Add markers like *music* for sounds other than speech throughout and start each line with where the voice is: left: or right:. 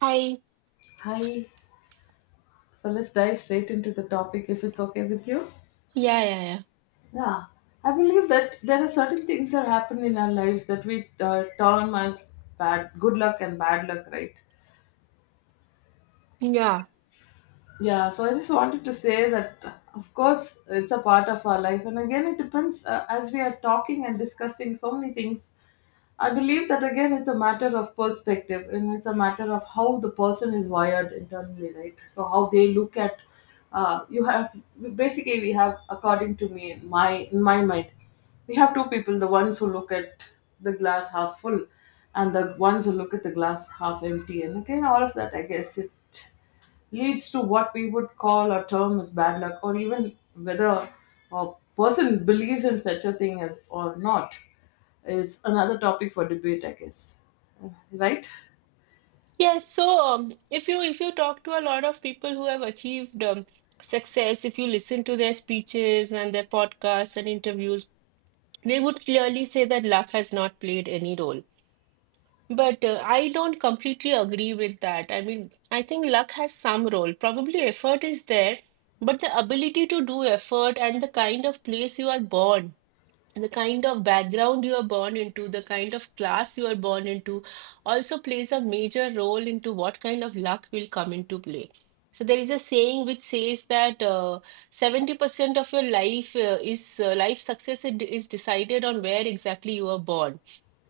right: Hi.
left: Hi. So let's dive straight into the topic if it's okay with you.
right: Yeah, yeah, yeah.
left: Yeah, I believe that there are certain things that happen in our lives that we term as bad, good luck and bad luck, right?
right: Yeah.
left: Yeah, so I just wanted to say that, of course, it's a part of our life. And again, it depends as we are talking and discussing so many things. I believe that, again, it's a matter of perspective and it's a matter of how the person is wired internally, right? So, how they look at you have basically, we have, according to me, my, in my mind, we have two people, the ones who look at the glass half full and the ones who look at the glass half empty. And again, all of that, I guess, it leads to what we would call a term as bad luck, or even whether a person believes in such a thing as or not is another topic for debate, I guess. Right?
right: Yes, so if you talk to a lot of people who have achieved success, if you listen to their speeches and their podcasts and interviews, they would clearly say that luck has not played any role. But I don't completely agree with that. I mean, I think luck has some role. Probably effort is there, but the ability to do effort and the kind of place you are born, the kind of background you are born into, the kind of class you are born into, also plays a major role into what kind of luck will come into play. So there is a saying which says that 70% of your life is life success is decided on where exactly you are born.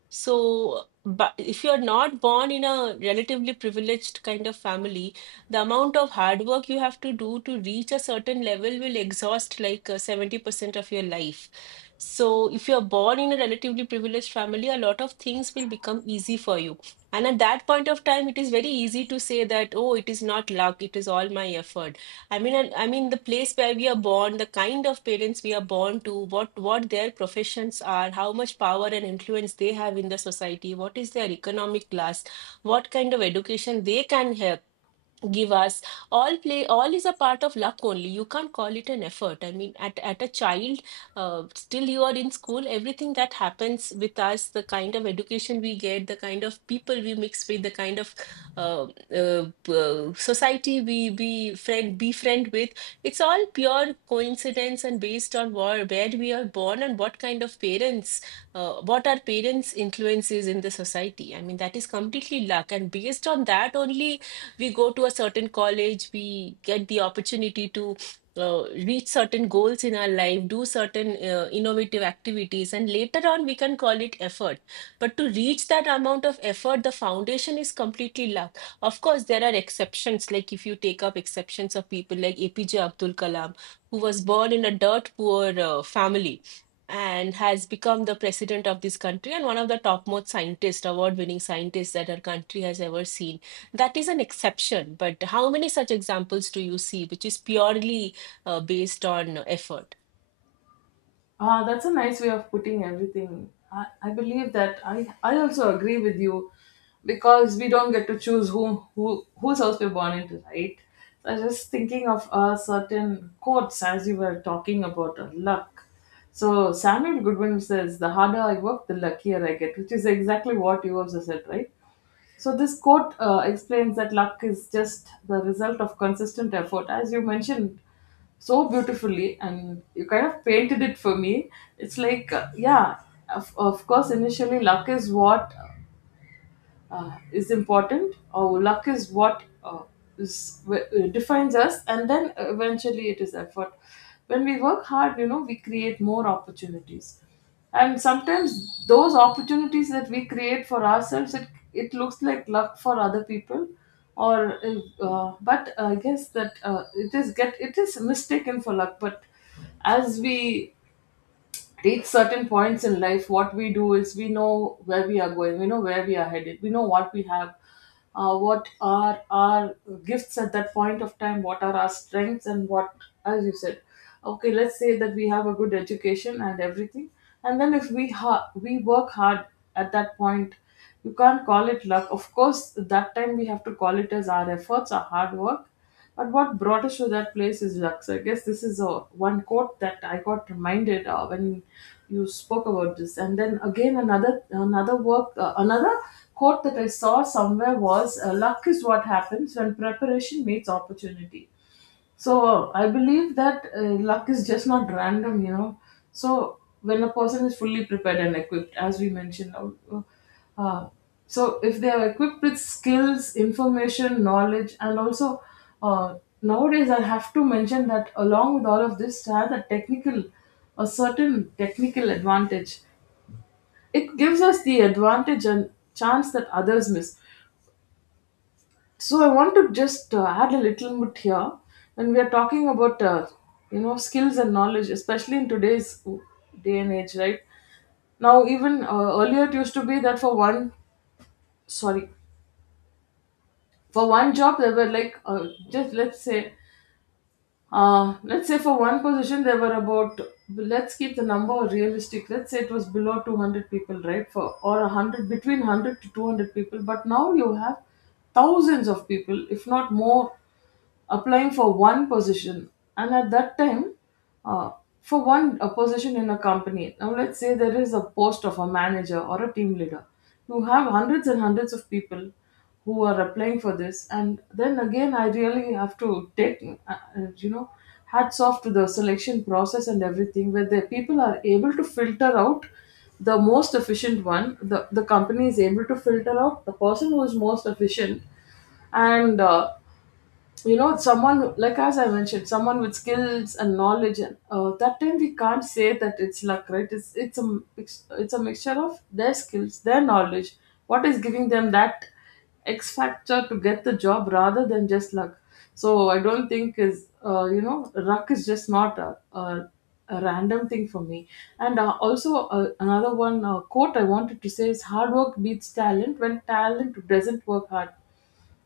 right: So, but if you're not born in a relatively privileged kind of family, the amount of hard work you have to do to reach a certain level will exhaust like 70% of your life. So, if you're born in a relatively privileged family, a lot of things will become easy for you. And at that point of time, it is very easy to say that, oh, it is not luck, it is all my effort. I mean, I mean, the place where we are born, the kind of parents we are born to, what their professions are, how much power and influence they have in the society, what is their economic class, what kind of education they can have give us all play all is a part of luck only. You can't call it an effort. I mean, at a child, still you are in school, everything that happens with us, the kind of education we get, the kind of people we mix with, the kind of uh, society we be friend befriend with, it's all pure coincidence and based on where we are born and what kind of parents, what our parents influences in the society. I mean, that is completely luck, and based on that only we go to a certain college, we get the opportunity to reach certain goals in our life, do certain innovative activities, and later on we can call it effort. But to reach that amount of effort, the foundation is completely luck. Of course, there are exceptions, like if you take up exceptions of people like APJ Abdul Kalam, who was born in a dirt poor family and has become the president of this country and one of the topmost scientists, award winning scientists that our country has ever seen. That is an exception, but how many such examples do you see which is purely based on effort?
left: Ah, that's a nice way of putting everything. I believe that I also agree with you because we don't get to choose whom who whose house we're born into, right? So I was just thinking of a certain quotes as you were talking about luck. So Samuel Goodwin says, "The harder I work, the luckier I get," which is exactly what you also said, right? So this quote explains that luck is just the result of consistent effort, as you mentioned so beautifully, and you kind of painted it for me. It's like, yeah, of course, initially luck is what is important or luck is what defines us, and then eventually it is effort when we work hard, you know, we create more opportunities, and sometimes those opportunities that we create for ourselves, it looks like luck for other people, or but I guess that it is mistaken for luck. But as we reach certain points in life, what we do is we know where we are going, we know where we are headed, we know what we have, what are our gifts at that point of time, what are our strengths, and what, as you said, okay, let's say that we have a good education and everything, and then if we work hard, at that point you can't call it luck. Of course, that time we have to call it as our efforts, our hard work. But what brought us to that place is luck. So I guess this is a one quote that I got reminded of when you spoke about this. And then again, another quote that I saw somewhere was, "Luck is what happens when preparation meets opportunity." So I believe that luck is just not random, you know. So when a person is fully prepared and equipped, as we mentioned, uh, so if they are equipped with skills, information, knowledge, and also, uh, nowadays I have to mention that along with all of this, to have a technical, a certain technical advantage, it gives us the advantage and chance that others miss. So I want to just add a little bit here when we are talking about you know, skills and knowledge, especially in today's day and age, right? Now even earlier it used to be that sorry for one job there were like just let's say, let's say for one position there were about, let's keep the number realistic, let's say it was below 200 people, right, for or 100, between 100 to 200 people, but now you have thousands of people, if not more, applying for one position. And at that time, uh, for one a position in a company, now let's say there is a post of a manager or a team leader. You have hundreds and hundreds of people who are applying for this, and then again, I really have to take, you know, hats off to the selection process and everything, where the people are able to filter out the most efficient one. The company is able to filter out the person who is most efficient, and you know, someone like, as I mentioned, someone with skills and knowledge, and that time we can't say that it's luck, right? It's a mix, it's a mixture of their skills, their knowledge, what is giving them that X factor to get the job rather than just luck. So I don't think is you know, luck is just not a random thing for me. And also another one, quote I wanted to say is, hard work beats talent when talent doesn't work hard.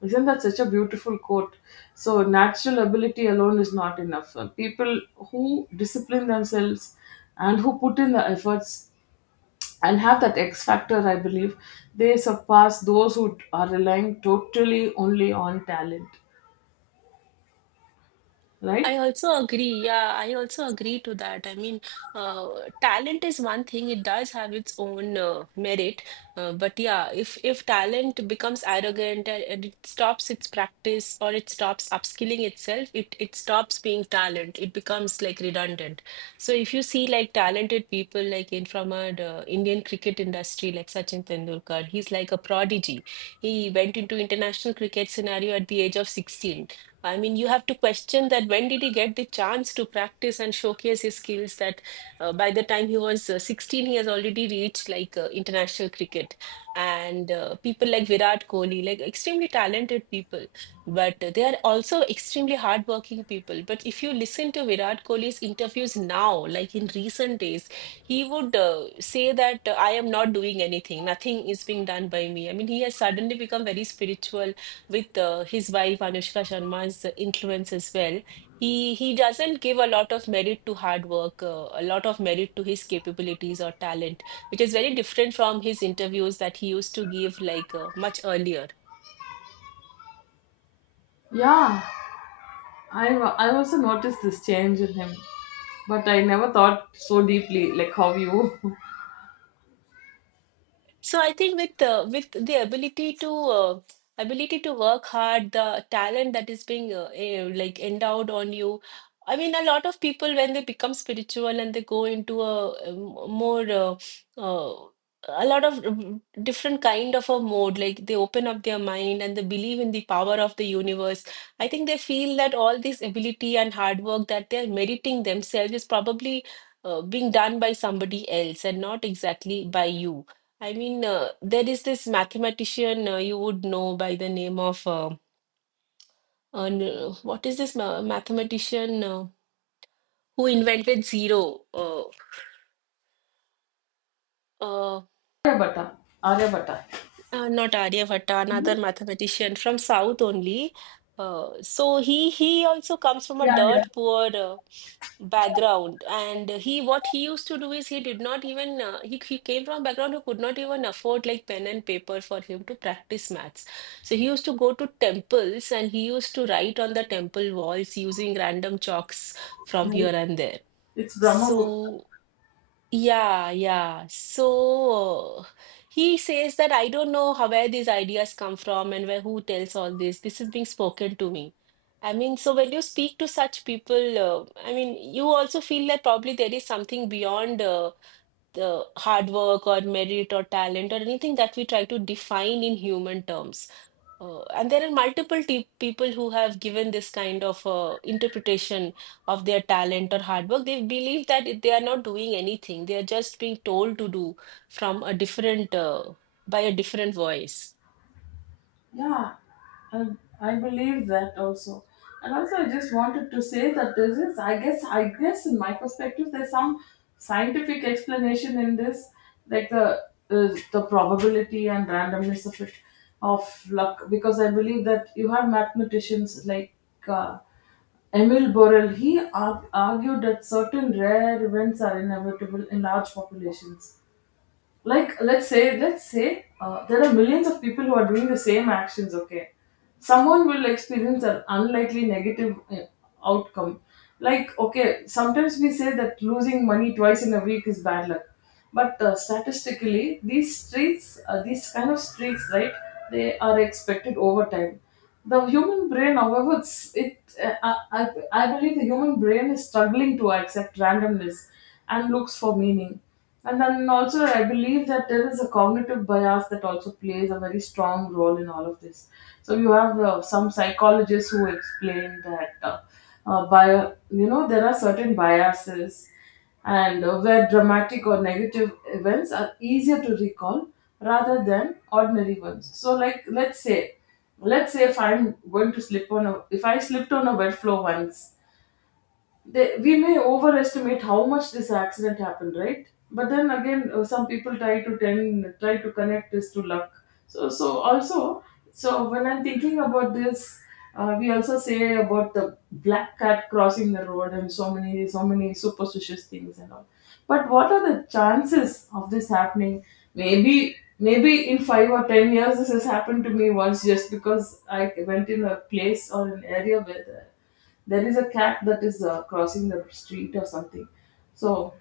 left: Isn't that such a beautiful quote? So, natural ability alone is not enough. People who discipline themselves and who put in the efforts and have that X factor, I believe, they surpass those who are relying totally only on talent,
right: I
left: right?
right: also agree. Yeah, I also agree to that. I mean, uh, talent is one thing. It does have its own merit. But yeah, if talent becomes arrogant and it stops its practice or it stops upskilling itself, it stops being talent. It becomes like redundant. So if you see like talented people like in from our Indian cricket industry, like Sachin Tendulkar, he's like a prodigy. He went into international cricket scenario at the age of 16. I mean, you have to question that when did he get the chance to practice and showcase his skills that by the time he was 16, he has already reached like international cricket. And people like Virat Kohli, like extremely talented people, but they are also extremely hardworking people. But if you listen to Virat Kohli's interviews now, like in recent days, he would say that I am not doing anything, nothing is being done by me. I mean, he has suddenly become very spiritual with his wife Anushka Sharma's influence as well. He doesn't give a lot of merit to hard work, a lot of merit to his capabilities or talent, which is very different from his interviews that he used to give like much earlier.
left: Yeah, I also noticed this change in him, but I never thought so deeply like how you. *laughs*
right: So I think with the ability to ability to work hard, the talent that is being like endowed on you. I mean, a lot of people when they become spiritual and they go into more uh, a lot of different kind of a mode, like they open up their mind and they believe in the power of the universe. I think they feel that all this ability and hard work that they're meriting themselves is probably being done by somebody else and not exactly by you. I mean, there is this mathematician you would know by the name of what is this mathematician who invented zero? Uh,
left: Aryabhatta, Aryabhatta.
right: Not Aryabhatta, another mathematician from South only. So he also comes from a
left: Yeah,
right: dirt poor background, and he what he used to do is he did not even he came from a background who could not even afford like pen and paper for him to practice maths. So he used to go to temples and he used to write on the temple walls using random chalks from
left: yeah.
right: here and there.
left: It's Brahma Gupta.
right: So. Yeah, yeah. So he says that I don't know how where these ideas come from and where who tells all this. This is being spoken to me. I mean, so when you speak to such people, I mean, you also feel that probably there is something beyond the hard work or merit or talent or anything that we try to define in human terms. And there are multiple people who have given this kind of interpretation of their talent or hard work. They believe that they are not doing anything. They are just being told to do from a different, by a different voice.
left: Yeah, I, I believe that also. And also, I just wanted to say that this is, I guess, in my perspective, there's some scientific explanation in this, like the probability and randomness of it, of luck. Because I believe that you have mathematicians like uh, Emil Borel. Argued that certain rare events are inevitable in large populations. Like let's say, let's say there are millions of people who are doing the same actions. Okay, someone will experience an unlikely negative outcome. Like, okay, sometimes we say that losing money 2 times in a week is bad luck, but statistically these streaks, these kind of streaks, right, they are expected over time. The human brain, however, it's, it I believe the human brain is struggling to accept randomness and looks for meaning. And then also, I believe that there is a cognitive bias that also plays a very strong role in all of this. So you have some psychologists who explain that you know, there are certain biases, and where dramatic or negative events are easier to recall rather than ordinary ones. So, like, let's say if I'm going to slip on a, if I slipped on a wet floor once, we may overestimate how much this accident happened, right? But then again, some people try to connect this to luck. So so also, so when I'm thinking about this, we also say about the black cat crossing the road and so many superstitious things and all. But what are the chances of this happening? Maybe maybe in 5 or 10 years this has happened to me once, just because I went in a place or an area where there is a cat that is crossing the street or something. So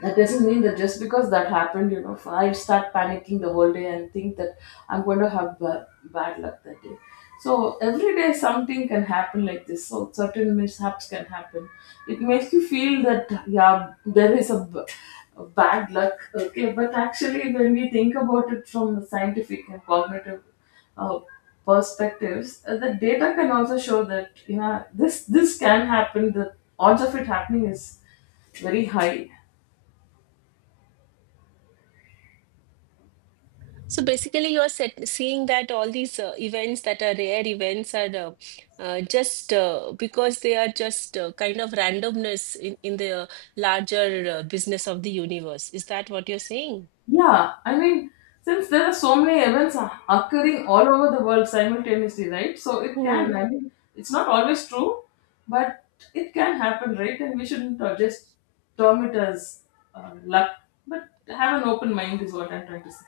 left: that doesn't mean that just because that happened, you know, I start panicking the whole day and think that I'm going to have bad luck that day. So every day something can happen like this. So certain mishaps can happen. It makes you feel that, yeah, there is a bad luck. Okay, but actually, when we think about it from the scientific and cognitive uh, perspectives, the data can also show that, yeah, this can happen. The odds of it happening is very high.
right: So basically, seeing that all these events that are rare events are just because they are just kind of randomness in the larger business of the universe. Is that what you're saying?
left: Yeah, I mean, since there are so many events occurring all over the world simultaneously, right? So it can, I mean, it's not always true, but it can happen, right? And we shouldn't just term it as luck, but have an open mind is what I'm trying to say.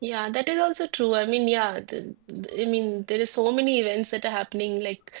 right: Yeah, that is also true. I mean, yeah, I mean, there is so many events that are happening, like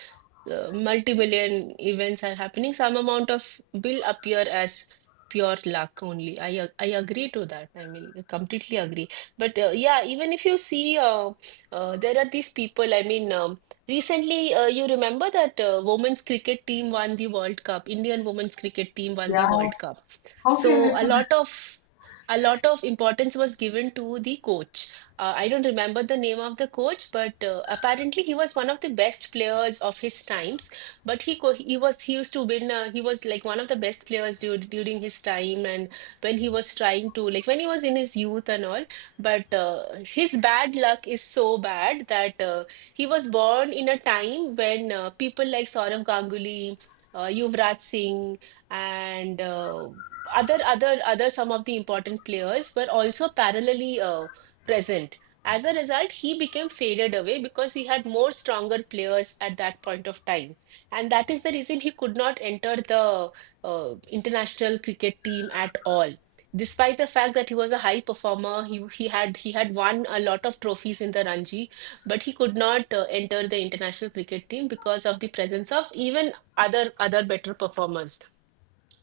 right: multi-million events are happening. Some amount of will appear as pure luck only. I agree to that. I mean, I completely agree. But yeah, even if you see, there are these people. I mean, recently, you remember that women's cricket team won the World Cup. Indian women's cricket team won the
left: Yeah,
right: World Cup.
left: how can
right: So
left: it be?
right: a lot of importance was given to the coach. I don't remember the name of the coach, but apparently he was one of the best players of his times. But he was he used to win. He was like one of the best players during his time, and when he was trying to like when he was in his youth and all. But his bad luck is so bad that he was born in a time when people like Saurav Ganguly, Yuvraj Singh, and other some of the important players were also parallelly present. As a result, he became faded away because he had more stronger players at that point of time, and that is the reason he could not enter the international cricket team at all. Despite the fact that he was a high performer, he had won a lot of trophies in the Ranji, but he could not enter the international cricket team because of the presence of even other better performers,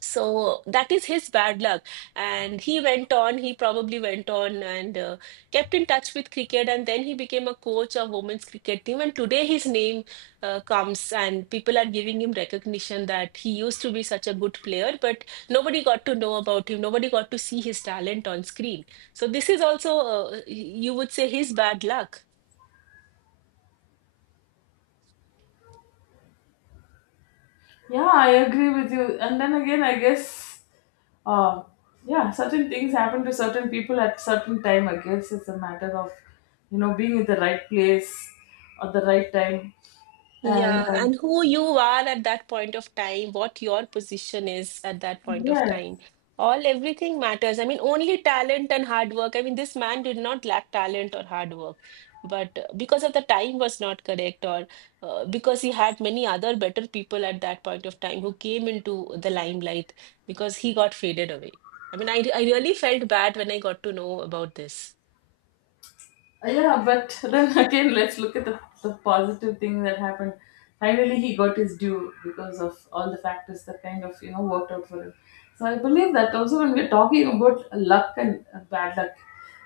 right: so that is his bad luck. And he went on, he probably went on and kept in touch with cricket. And then he became a coach of women's cricket team. And today his name comes, and people are giving him recognition that he used to be such a good player, but nobody got to know about him. Nobody got to see his talent on screen. So this is also, you would say, his bad luck.
left: Yeah, I agree with you. And then again, I guess, uh, yeah, certain things happen to certain people at certain time. I guess it's a matter of, you know, being in the right place at the right time. And
right: Yeah, and who you are at that point of time, what your position is at that point of
left: yeah,
right: time. All everything matters. I mean, only talent and hard work. I mean, this man did not lack talent or hard work, but because of the time was not correct, or because he had many other better people at that point of time who came into the limelight because he got faded away. I mean, I really felt bad when I got to know about this.
left: yeah, but then *laughs* again, let's look at the positive thing that happened. Finally, he got his due because of all the factors that kind of, you know, worked out for him. So I believe that also when we're talking about luck and bad luck,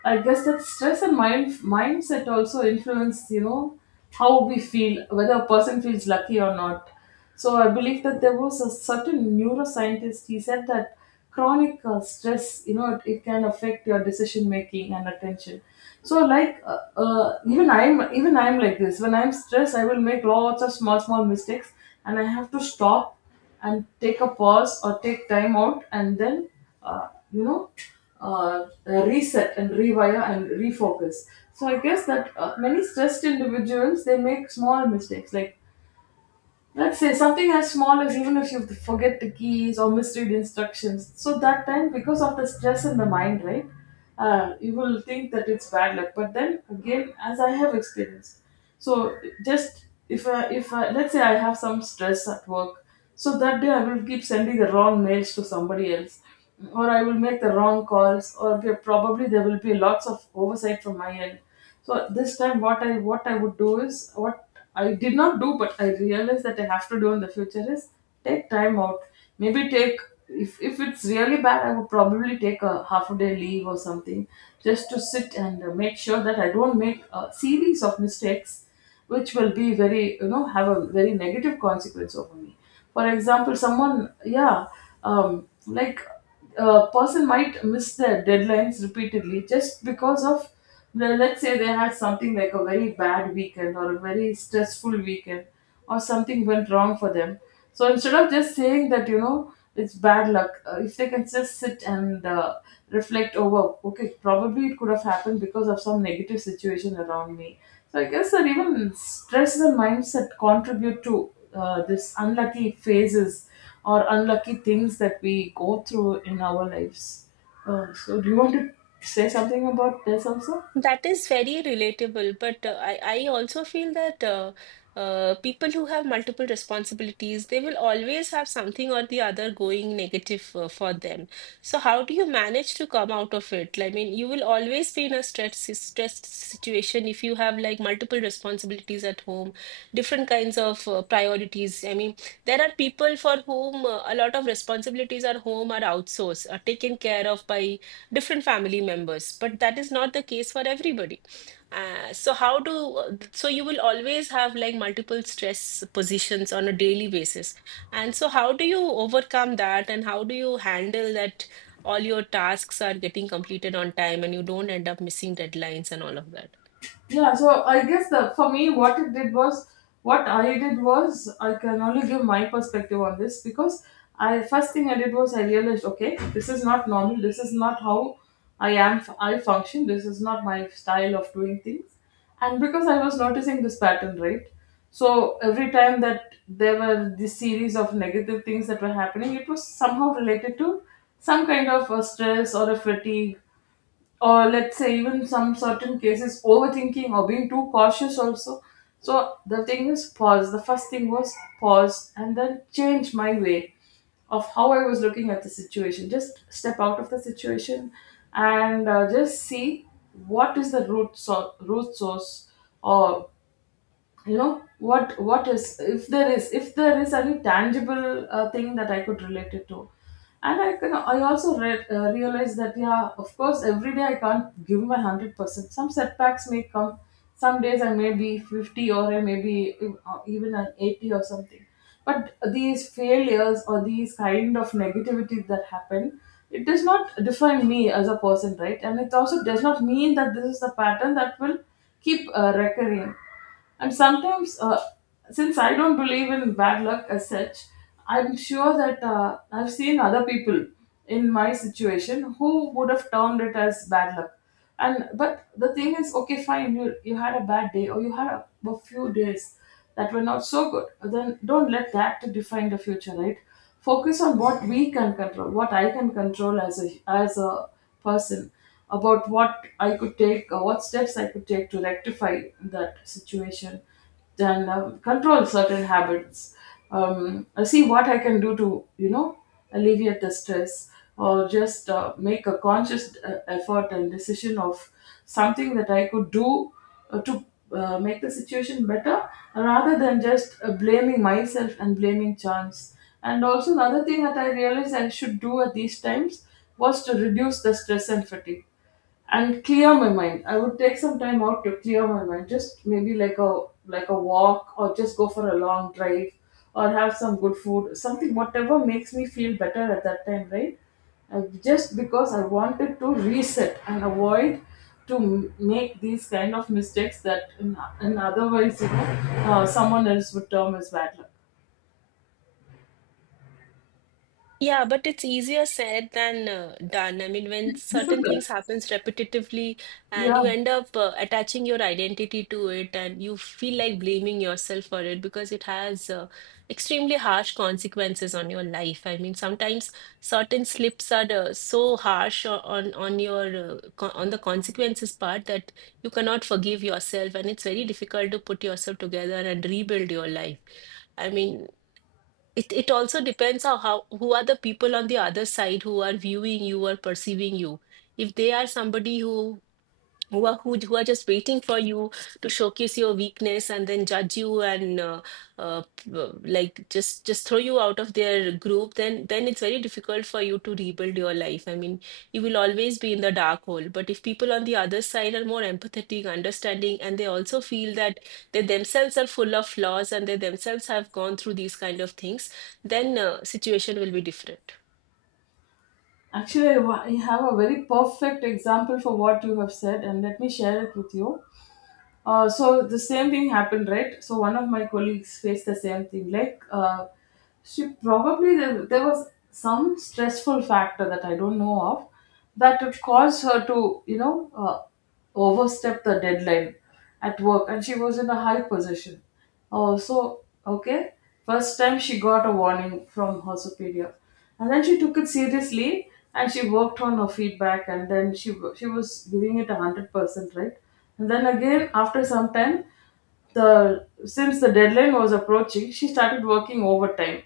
left: I guess that stress and mindset also influence, you know, how we feel, whether a person feels lucky or not. So I believe that there was a certain neuroscientist. He said that chronic stress, you know, it can affect your decision making and attention. So like even I'm like this. When I'm stressed, I will make lots of small mistakes, and I have to stop and take a pause or take time out, and then uh, you know reset and rewire and refocus. So I guess that many stressed individuals they make small mistakes like, let's say something as small as even if you forget the keys or misread instructions. So that time, because of the stress in the mind, right, you will think that it's bad luck. But then again, as I have experienced, so just if I, let's say I have some stress at work, so that day I will keep sending the wrong mails to somebody else, or I will make the wrong calls, or probably there will be lots of oversight from my end. So this time, what I would do is what I did not do, but I realized that I have to do in the future is take time out. Maybe take, if it's really bad, I would probably take a half a day leave or something, just to sit and make sure that I don't make a series of mistakes, which will be very, have a very negative consequence over me. For example, someone, yeah, like a person might miss their deadlines repeatedly just because of, well, let's say they had something like a very bad weekend or a very stressful weekend, or something went wrong for them. So instead of just saying that you know it's bad luck, if they can just sit and reflect over, okay, probably it could have happened because of some negative situation around me. So I guess that even stress and mindset contribute to this unlucky phases or unlucky things that we go through in our lives. So, do you want to say something about this also?
right: That is very relatable, but I also feel that people who have multiple responsibilities, they will always have something or the other going negative for them. So how do you manage to come out of it? I mean, you will always be in a stressed situation if you have like multiple responsibilities at home, different kinds of priorities. I mean, there are people for whom a lot of responsibilities at home are outsourced, are taken care of by different family members, but that is not the case for everybody. So how do So you will always have like multiple stress positions on a daily basis. And so how do you overcome that and how do you handle that all your tasks are getting completed on time and you don't end up missing deadlines and all of that?
left: Yeah, so I guess the for me what it did was, what I did was, I can only give my perspective on this because I, first thing I did was I realized, okay, this is not normal, this is not how I am, I function, this is not my style of doing things. And because I was noticing this pattern, right, so every time that there were this series of negative things that were happening, it was somehow related to some kind of a stress or a fatigue, or let's say even some certain cases overthinking or being too cautious also. So the thing is pause, the first thing was pause and then change my way of how I was looking at the situation, just step out of the situation and just see what is the root source, or, you know, what is, if there is any tangible thing that I could relate it to. And I can, I also realized that, yeah, of course every day I can't give my 100%. Some setbacks may come, some days I may be 50, or I may be even an 80 or something. But these failures or these kind of negativity that happen, it does not define me as a person, right? And it also does not mean that this is the pattern that will keep recurring. And sometimes, since I don't believe in bad luck as such, I'm sure that I've seen other people in my situation who would have termed it as bad luck. And but the thing is, okay, fine, you had a bad day or you had a few days that were not so good. Then don't let that to define the future, right? Focus on what we can control, what I can control as a person, about what I could take, what steps I could take to rectify that situation, then control certain habits, see what I can do to, you know, alleviate the stress, or just make a conscious effort and decision of something that I could do to make the situation better rather than just blaming myself and blaming chance. And also, another thing that I realized I should do at these times was to reduce the stress and fatigue and clear my mind. I would take some time out to clear my mind, just maybe like a, like a walk or just go for a long drive, or have some good food, something, whatever makes me feel better at that time, right? I, just because I wanted to reset and avoid to make these kind of mistakes that in otherwise, you know, someone else would term as bad luck.
right: Yeah, but it's easier said than done. I mean, when
left: It's
right: certain
left: difficult.
right: things happens repetitively and
left: Yeah.
right: you end up attaching your identity to it and you feel like blaming yourself for it because it has extremely harsh consequences on your life. I mean, sometimes certain slips are so harsh on your co on the consequences part that you cannot forgive yourself and it's very difficult to put yourself together and rebuild your life. I mean, it also depends on how who are the people on the other side who are viewing you or perceiving you. If they are somebody who who are just waiting for you to showcase your weakness and then judge you and like just throw you out of their group, then it's very difficult for you to rebuild your life. I mean, you will always be in the dark hole. But if people on the other side are more empathetic, understanding, and they also feel that they themselves are full of flaws and they themselves have gone through these kind of things, then situation will be different.
left: Actually, I I have a very perfect example for what you have said, and let me share it with you. So the same thing happened, right? So one of my colleagues faced the same thing. Like, she probably, there was some stressful factor that I don't know of that would cause her to, you know, overstep the deadline at work, and she was in a high position. Oh, so okay. First time she got a warning from her superior, and then she took it seriously and she worked on her feedback, and then she she was giving it 100%, right? And then again, after some time, the since the deadline was approaching, she started working overtime.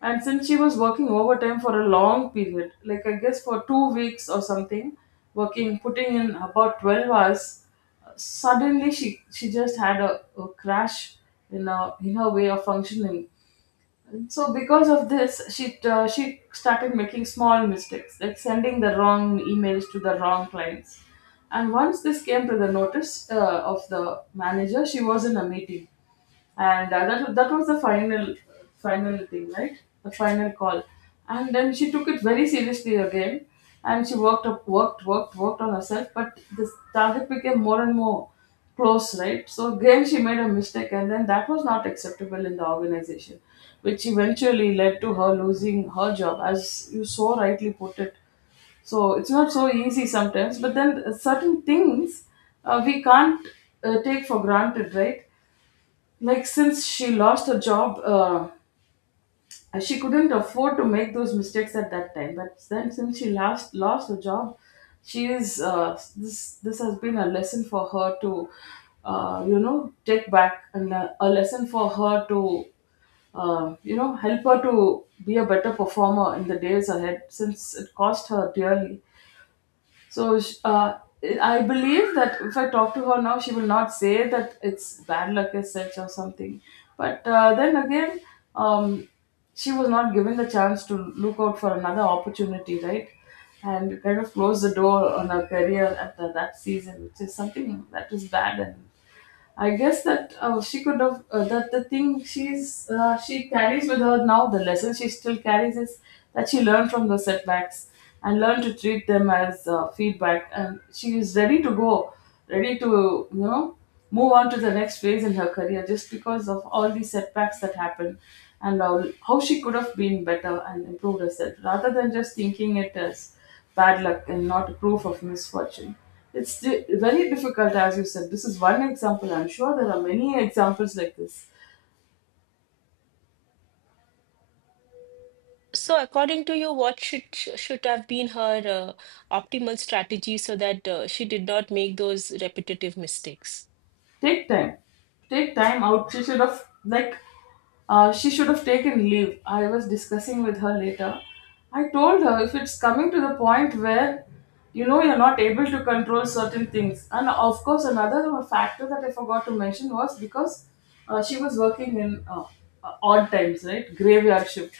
left: And since she was working overtime for a long period, like I guess for 2 weeks or something, working, putting in about 12 hours, suddenly she just had a crash in, a, in her way of functioning. And so because of this, she started making small mistakes, like sending the wrong emails to the wrong clients. And once this came to the notice of the manager, she was in a meeting, and that was the final final thing, right? The final call. And then she took it very seriously again, and she worked up, worked, worked, worked on herself. But this target became more and more close, right? So again, she made a mistake, and then that was not acceptable in the organization, which eventually led to her losing her job, as you so rightly put it. So it's not so easy sometimes, but then certain things we can't take for granted, right? Like since she lost her job, she couldn't afford to make those mistakes at that time. But then since she last lost her job, she is, this this has been a lesson for her to, you know, take back, and a lesson for her to you know, help her to be a better performer in the days ahead since it cost her dearly. So I believe that if I talk to her now, she will not say that it's bad luck as such or something. But then again, um, she was not given the chance to look out for another opportunity, right? And kind of close the door on her career at that season, which is something that is bad. And I guess that she could have, that the thing she carries with her now, the lesson she still carries, is that she learned from the setbacks and learned to treat them as feedback, and she is ready to go, ready to, you know, move on to the next phase in her career just because of all these setbacks that happened, and how she could have been better and improved herself rather than just thinking it as bad luck and not proof of misfortune. It's very difficult, as you said. This is one example. I'm sure there are many examples like this.
right: So, according to you, what should have been her optimal strategy so that she did not make those repetitive mistakes?
left: Take time. Take time out. Instead of, like, she should have taken leave. I was discussing with her later. I told her, if it's coming to the point where, you know, you're not able to control certain things, and of course, another factor that I forgot to mention was because she was working in odd times, right? Graveyard shift.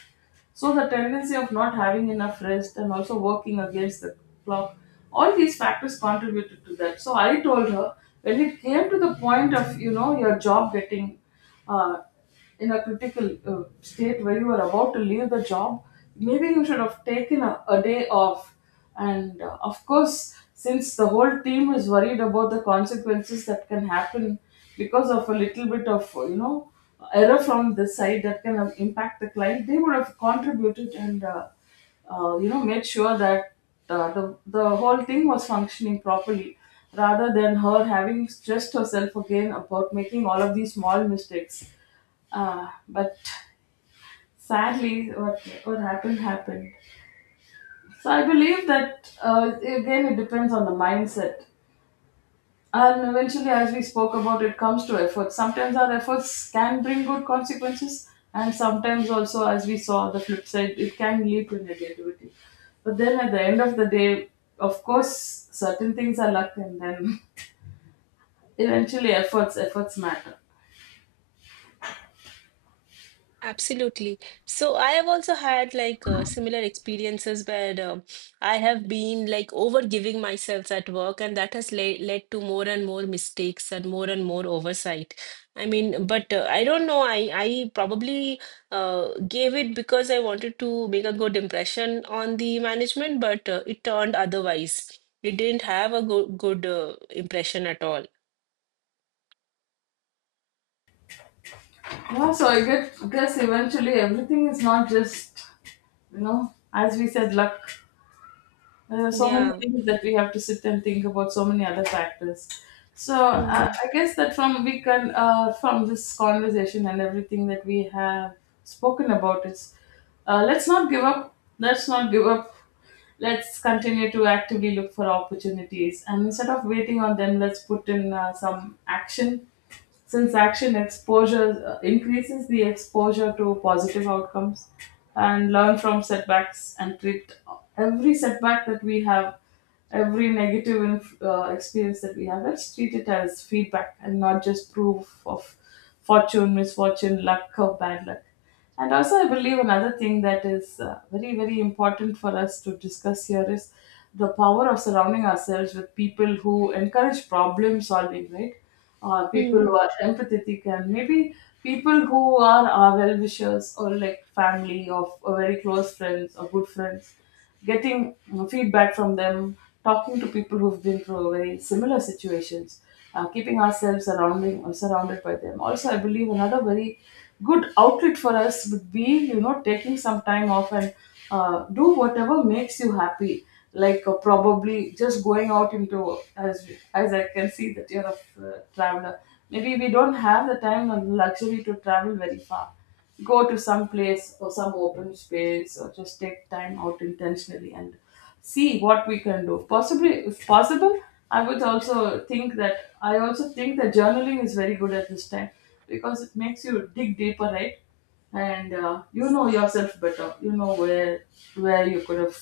left: So the tendency of not having enough rest and also working against the clock, all these factors contributed to that. So I told her when it came to the point of, you know, your job getting uh, in a critical state where you are about to leave the job, maybe you should have taken a day off. And of course, since the whole team is worried about the consequences that can happen because of a little bit of error from this side that can impact the client, they would have contributed and made sure that the whole thing was functioning properly rather than her having stressed herself again about making all of these small mistakes but sadly what happened happened. So I believe that again it depends on the mindset, and eventually, as we spoke about, it comes to efforts. Sometimes our efforts can bring good consequences, and sometimes also, as we saw the flip side, it can lead to negativity. But then at the end of the day, of course, certain things are luck, and then *laughs* eventually, efforts matter.
right: Absolutely. So I have also had like similar experiences where I have been like over giving myself at work, and that has le led to more and more mistakes and more oversight. I mean, but I don't know. I probably uh, gave it because I wanted to make a good impression on the management, but it turned otherwise. It didn't have a go good impression at all.
left: Yeah, so I guess eventually everything is not just, you know, as we said, luck. There so many
right: Yeah.
left: things that we have to sit and think about, so many other factors. So I guess that from we can from this conversation and everything that we have spoken about is let's not give up. Let's not give up. Let's continue to actively look for opportunities, and instead of waiting on them, let's put in some action, since action exposure increases the exposure to positive outcomes, and learn from setbacks and treat every setback that we have, every negative experience that we have, let's treat it as feedback and not just proof of fortune, misfortune, luck or bad luck. And also, I believe another thing that is very, very important for us to discuss here is the power of surrounding ourselves with people who encourage problem solving, right? People who
right: Mm.
left: are empathetic, and maybe people who are our well wishers, or like family, or very close friends or good friends, getting you know, feedback from them, talking to people who've been through very similar situations, keeping ourselves surrounding or surrounded by them. Also, I believe another very good outlet for us would be you know taking some time off and do whatever makes you happy. Like probably just going out into, as I can see that you're a traveler. Maybe we don't have the time and luxury to travel very far, go to some place or some open space or just take time out intentionally and see what we can do, possibly if possible. I also think that journaling is very good at this time, because it makes you dig deeper, right? And you know yourself better, you know where you could have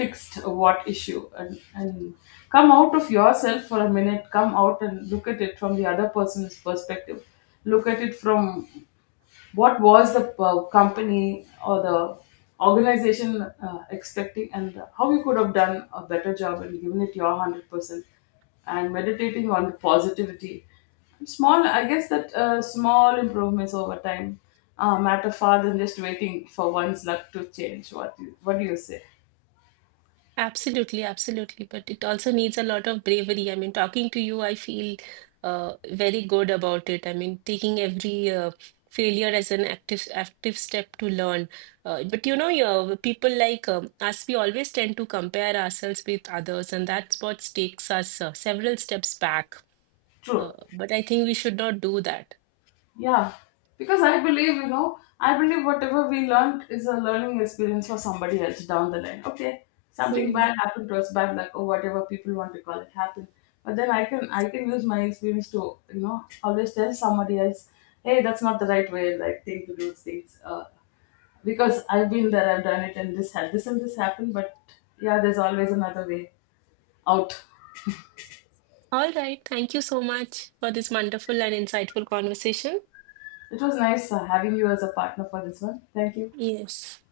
left: fixed what issue, and come out of yourself for a minute, come out and look at it from the other person's perspective, look at it from what was the company or the organization expecting, and how you could have done a better job and given it your 100%, and meditating on the positivity. Small, I guess that small improvements over time matter far than just waiting for one's luck to change. What do you say,
right: Absolutely, absolutely. But it also needs a lot of bravery. I mean, talking to you, I feel very good about it. I mean, taking every failure as an active step to learn. But you know, your people like us, we always tend to compare ourselves with others, and that's what takes us several steps back.
left: true?
right: But I think we should not do that.
left: Yeah, because I believe, you know, I believe whatever we learned is a learning experience for somebody else down the line. Okay, something
right: Hmm.
left: bad happened to us, bad luck or whatever people want to call it happened. But then I can use my experience to, you know, always tell somebody else, hey, that's not the right way, like thing to do things. Because I've been there, I've done it, and this had this and this happened. But yeah, there's always another way out.
right: All right. Thank you so much for this wonderful and insightful conversation.
left: It was nice having you as a partner for this one. Thank you.
right: Yes.